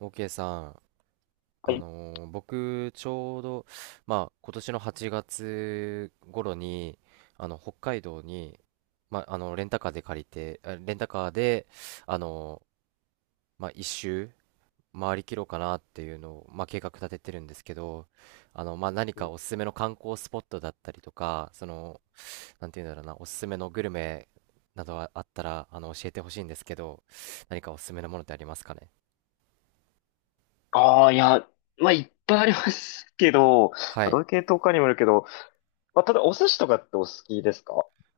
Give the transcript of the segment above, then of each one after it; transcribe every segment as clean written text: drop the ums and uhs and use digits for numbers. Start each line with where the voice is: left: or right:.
right: OK さん、
left: はい。
right: 僕ちょうど、まあ、今年の8月頃に北海道に、まあ、レンタカーで、あのーまあ、一周回りきろうかなっていうのを、まあ、計画立ててるんですけど、まあ、何かおすすめの観光スポットだったりとかなんていうんだろうな、おすすめのグルメなどあったら教えてほしいんですけど、何かおすすめのものってありますかね？
left: ああ、いや、まあ、いっぱいありますけど、ま
right: は
left: あど
right: い。
left: ういう系統かにもよるけど、まあ、ただお寿司とかってお好きですか？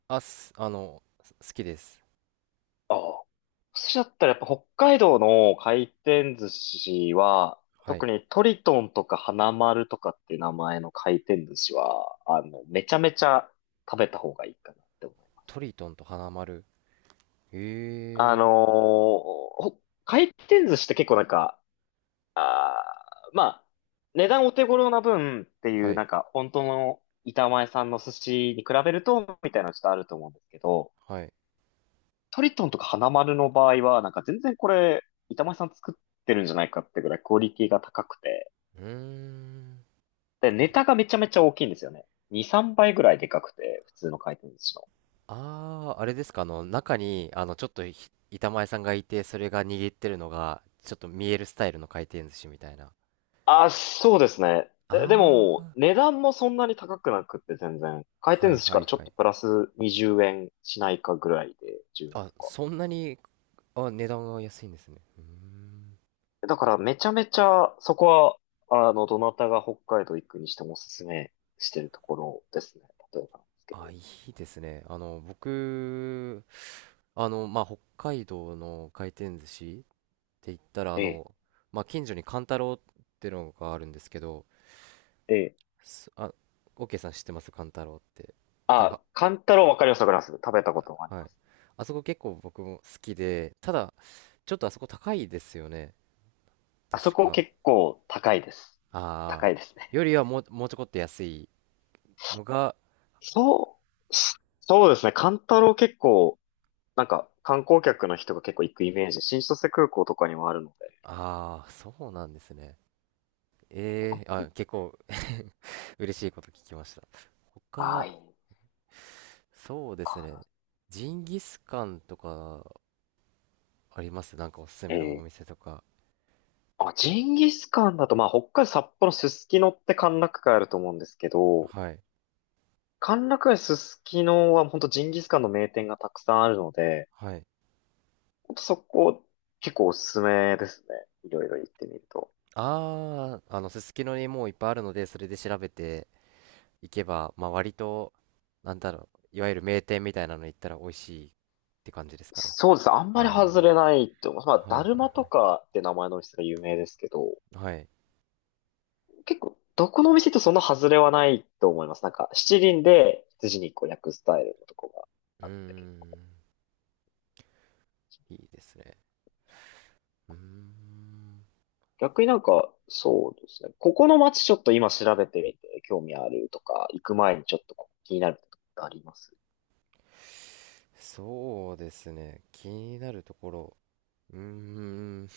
right: あ、す、あの、す好きです。
left: ああ。お寿司だったらやっぱ北海道の回転寿司は、
right: はい。
left: 特にトリトンとか花丸とかっていう名前の回転寿司は、めちゃめちゃ食べた方がいいかなって思う。
right: トリトンと花丸。
left: あ
right: へ
left: のー
right: え。
left: ほ回転寿司って結構なんか、まあ、値段お手頃な分ってい
right: は
left: う、
right: い。
left: なんか、本当の板前さんの寿司に比べると、みたいなのちょっとあると思うんですけど、
right: はい。
left: トリトンとか花丸の場合は、なんか全然これ、板前さん作ってるんじゃないかってぐらいクオリティが高くて、
right: うーん。
left: で、
right: あ
left: ネ
right: り。
left: タがめちゃめちゃ大きいんですよね。2、3倍ぐらいでかくて、普通の回転寿司の。
right: ああ、あれですか。中に、ちょっと板前さんがいて、それが握ってるのが、ちょっと見えるスタイルの回転寿司みたいな。
left: あ、そうですね。で
right: あ
left: も、
right: あ、
left: 値段もそんなに高くなくって全然、回
right: は
left: 転
right: い
left: 寿司
right: は
left: から
right: い
left: ちょっ
right: は
left: と
right: い。
left: プラス20円しないかぐらいで、10円
right: あ、
left: とか。
right: そんなに。あ、値段が安いんですね。うーん。
left: だからめちゃめちゃそこは、どなたが北海道行くにしてもおすすめしてるところですね。例えばなんですけ
right: あ、
left: ど。
right: いいですね。僕、まあ、北海道の回転寿司って言ったら、
left: ええ、
right: まあ、近所にカンタロウってのがあるんですけど、
left: ええ。
right: すあ、オーケーさん、知ってますカンタロウって？多分。
left: あ、カンタロウわかります、わかります。食べたこともあり
right: は
left: ま
right: い。
left: す。
right: あそこ結構僕も好きで、ただ、ちょっとあそこ高いですよね、
left: あそ
right: 確
left: こ
right: か。
left: 結構高いです。
right: ああ、
left: 高いですね。
right: よりはもう、ちょこっと安いのが。
left: そそうですね。カンタロウ結構、なんか観光客の人が結構行くイメージ。新千歳空港とかにもあるの
right: ああ、そうなんですね。
left: で。
right: 結構 嬉しいこと聞きました。他
left: ああ、
right: は、
left: いいの
right: そうですね。
left: か
right: ジンギスカンとかありますなんかおすす
left: な。
right: め
left: え
right: のお
left: え。
right: 店とか。
left: あ、ジンギスカンだと、まあ、北海道札幌すすきのって歓楽街あると思うんですけど、
right: はい。
left: 歓楽街すすきのは本当ジンギスカンの名店がたくさんあるので、
right: はい。
left: 本当そこ結構おすすめですね。いろいろ行ってみると。
right: ああ、すすきのにもういっぱいあるので、それで調べていけば、まあ割と、なんだろう、いわゆる名店みたいなの行ったら美味しいって感じですかね？
left: そうです。あんまり外
right: あ
left: れないと思います。
right: あ、は
left: まあ、
right: い
left: だ
right: は
left: る
right: い
left: まと
right: は
left: かって名前のお店が有名ですけど、
right: い。はい。
left: 結構どこのお店とそんな外れはないと思います。なんか七輪で羊肉を焼くスタイルのとこが
right: うー
left: あったけど。
right: ん、いいですね。うーん。
left: 逆になんか、そうですね。ここの街ちょっと今調べてみて興味あるとか、行く前にちょっとここ気になるとかってあります？
right: そうですね。気になるところ。うーん。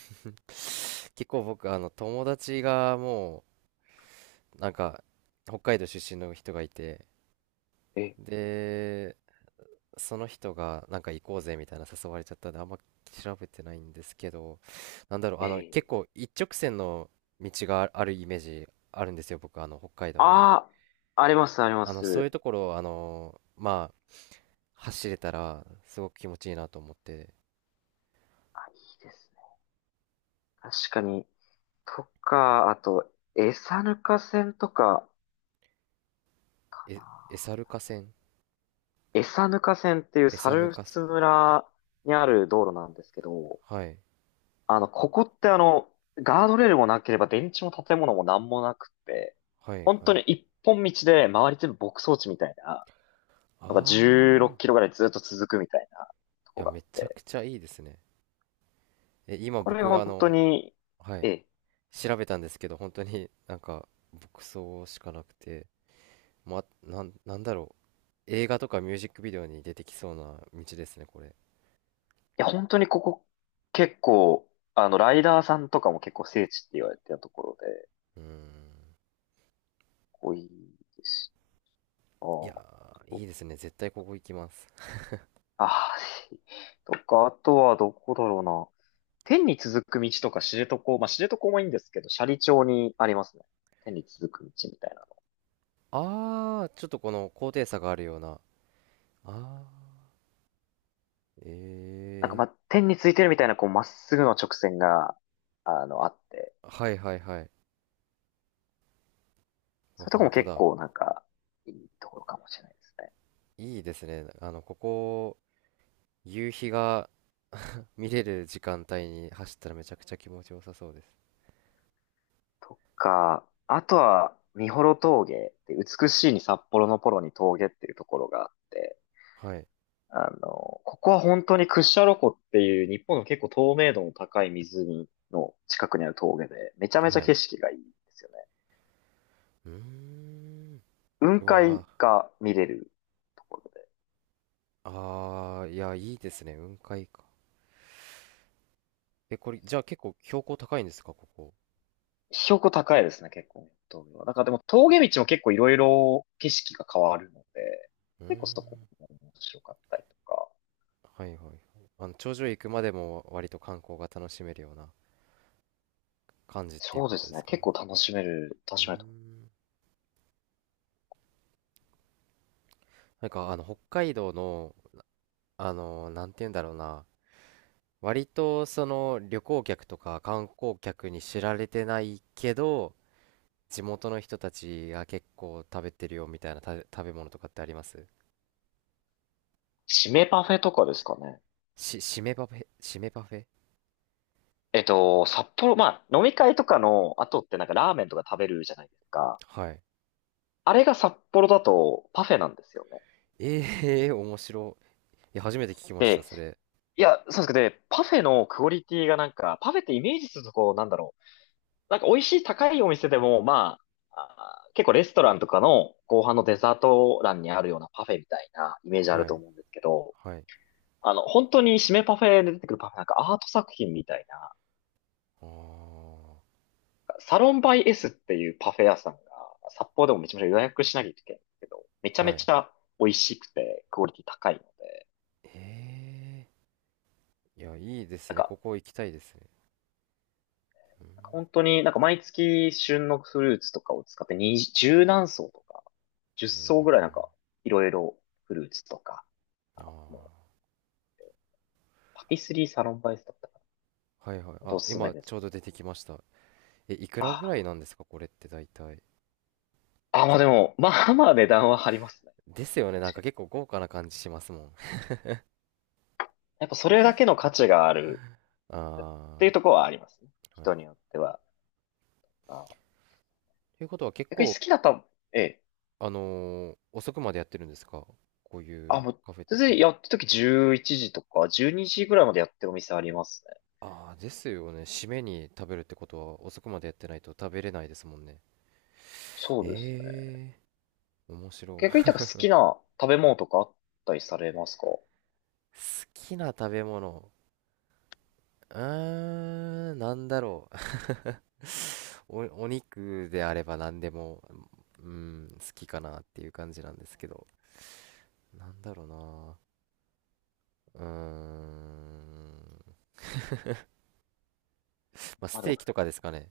right: 結構僕、友達がもう、なんか、北海道出身の人がいて、
left: え、
right: で、その人が、なんか行こうぜみたいな誘われちゃったんで、あんま調べてないんですけど、なんだろう、結
left: ええ。
right: 構一直線の道があるイメージあるんですよ、僕、北海道に。
left: ああ、あります、ありま
right: そういう
left: す。
right: ところを、まあ、走れたら、すごく気持ちいいなと思って。
left: あ、いいですね。確かに。とか、あと、餌ぬか線とか、か
right: え、
left: な。
right: エサルカ線
left: 餌ぬか線っていう
right: エサヌ
left: 猿
right: カ線。
left: 払村にある道路なんですけど、
right: はい。
left: ここってガードレールもなければ電柱も建物もなんもなくて、
right: はい
left: 本
right: は
left: 当
right: い。
left: に一本道で周り全部牧草地みたいな、
right: あ
left: のが16キ
right: あ。
left: ロぐらいずっと続くみたいなと
right: い
left: こ
right: や、
left: があっ
right: めちゃ
left: て、
right: くちゃいいですね。え、今
left: これ
right: 僕、
left: 本当に、
right: は
left: え
right: い、
left: え。
right: 調べたんですけど、本当になんか、牧草しかなくて、なんだろう。映画とかミュージックビデオに出てきそうな道ですね、これ。
left: 本当にここ結構、ライダーさんとかも結構聖地って言われてるところで、
right: うーん。
left: 多いですし。あ
right: い
left: ー、
right: やー、
left: あー、
right: いいですね。絶対ここ行きます。
left: ああ、とか、あとはどこだろうな。天に続く道とか知床、まあ、知床もいいんですけど、斜里町にありますね。天に続く道みたいなの。
right: ああ、ちょっとこの高低差があるような。ああ。
left: なんか、
right: え
left: まあ、
right: え
left: 天についてるみたいな、こう、まっすぐの直線が、あって、
right: ー。はいはいはい。う
left: そう
right: わ、
left: いうとこ
right: 本
left: も
right: 当
left: 結
right: だ。
left: 構なんか、いいところかもしれないですね。
right: いいですね。ここ、夕日が見れる時間帯に走ったらめちゃくちゃ気持ちよさそうです。
left: とか、あとは、三幌峠って、美しいに札幌のポロに峠っていうところがあって、
right: はい。
left: ここは本当に屈斜路湖っていう日本の結構透明度の高い湖の近くにある峠で、めちゃめちゃ
right: は
left: 景
right: い。
left: 色がいいんですよね。
right: うーん。
left: 雲
right: うわー。
left: 海が見れるところで。
right: あー、いや、いいですね。雲海か。え、これ、じゃあ結構標高高いんですか、ここ？
left: 標高高いですね、結構ね、峠は。なんかでも峠道も結構いろいろ景色が変わるので、
right: うー
left: 結構そこ
right: ん。
left: も面白かったりとか。
right: はいはいはい。頂上行くまでも割と観光が楽しめるような感じっていう
left: そう
right: こ
left: で
right: とで
left: すね、
right: すかね？
left: 結構楽しめる、楽
right: うー
left: しめると思います。
right: ん。なんか、北海道の、なんて言うんだろうな。割とその旅行客とか観光客に知られてないけど、地元の人たちが結構食べてるよみたいな食べ物とかってあります
left: 締めパフェとかですかね。
right: しめパフェ、しめパフェ。
left: えっと、札幌、まあ、飲み会とかの後ってなんかラーメンとか食べるじゃないですか。
right: はい。
left: あれが札幌だとパフェなんですよね。
right: ええー、面白い。いや、初めて聞きました、
left: で、
right: それ。
left: いや、そうですけど、でパフェのクオリティがなんか、パフェってイメージするとこう、なんだろう。なんか美味しい高いお店でも、まあ、あー結構レストランとかの後半のデザート欄にあるようなパフェみたいなイメージある
right: は
left: と
right: い。
left: 思うんですけど、
right: はい。
left: 本当に締めパフェで出てくるパフェなんかアート作品みたいな、
right: あ
left: サロンバイ S っていうパフェ屋さんが、札幌でもめちゃめちゃ予約しなきゃいけないんですけど、めちゃ
right: あ、
left: め
right: はい。
left: ちゃ美味しくて、クオリティ高いので。
right: ええー、いや、いいで
left: な
right: す
left: ん
right: ね。こ
left: か、
right: こ行きたいですね。う
left: なんか
right: ん、
left: 本当になんか毎月旬のフルーツとかを使って二十何層とか、10
right: う
left: 層ぐらいなん
right: ん、
left: か、いろいろフルーツとか、
right: うん。
left: もう
right: あ
left: パティスリーサロンバイスだったか、
right: あ、はいはい。
left: ほんとお
right: あ、
left: すすめ
right: 今
left: で
right: ち
left: す。
right: ょうど出てきました。え、いくら
left: あ
right: ぐらいなんですか、これって大体。
left: あ、あ、まあでも、まあまあ値段は張りますね。
right: ですよね。なん
left: 確か
right: か
left: に。
right: 結構豪華な感じしますもん。
left: やっぱそれだけの価値があるってい
right: あ
left: うところはありますね。
right: あ、はい。
left: 人によっては。あー、
right: ということは結
left: 逆に
right: 構、
left: 好きだった、ええ。
right: 遅くまでやってるんですか、こうい
left: あ、
right: う
left: もう、
right: カフェっ
left: 全然
right: て？
left: やってる時11時とか、12時ぐらいまでやってるお店ありますね。
right: ああ、ですよね。締めに食べるってことは遅くまでやってないと食べれないですもんね。
left: そうですね。
right: ええー、面白
left: 逆に、
right: い。
left: なんか好きな食べ物とかあったりされますか？
right: 好きな食べ物。うーん、なんだろう。お肉であれば何でも、うん、好きかなっていう感じなんですけど。なんだろうな。うーん。まあ、
left: ま
right: ス
left: あで
right: テー
left: も、
right: キとかですかね。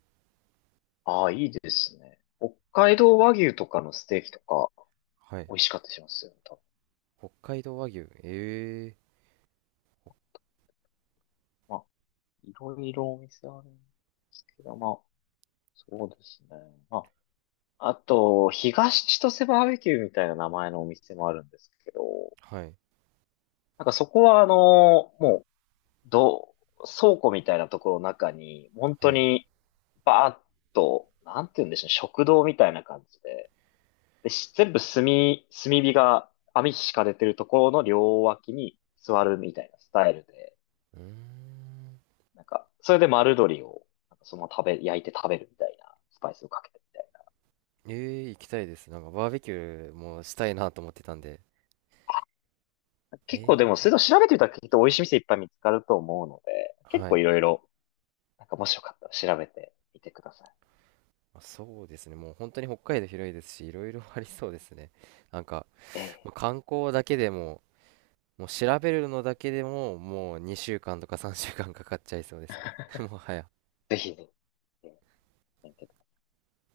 left: ああ、いいですね。北海道和牛とかのステーキとか、
right: はい。
left: 美味しかったりしますよね、多分。
right: 北海道和牛。ええ
left: まあ、いろいろお店あるんですけど、まあ、そうですね。まあ、あと、東千歳バーベキューみたいな名前のお店もあるんですけど、
right: ー、はい。
left: なんかそこはあの、もどう、倉庫みたいなところの中に、本
right: は
left: 当
right: い。う
left: に、バーッと、なんて言うんでしょうね、食堂みたいな感じで、で、全部炭、炭火が網敷かれてるところの両脇に座るみたいなスタイルで、
right: ーん。
left: なんか、それで丸鶏を、なんかそのまま食べ、焼いて食べるみたいな、スパイスをかけてみたい
right: ええー、行きたいです。なんかバーベキューもしたいなと思ってたんで。
left: な。結構で
right: え
left: も、
right: え
left: それと調べてみたらきっと美味しい店いっぱい見つかると思うので、
right: ー、
left: 結
right: は
left: 構
right: い。
left: いろいろ、なんかもしよかったら調べてみてください。
right: まあ、そうですね。もう本当に北海道広いですし、いろいろありそうですね。なんか、
left: え
right: も
left: え、
right: う観光だけでも、もう調べるのだけでも、もう2週間とか3週間かかっちゃいそうですね。もはや。
left: ぜひぜひ、ええ、見てください。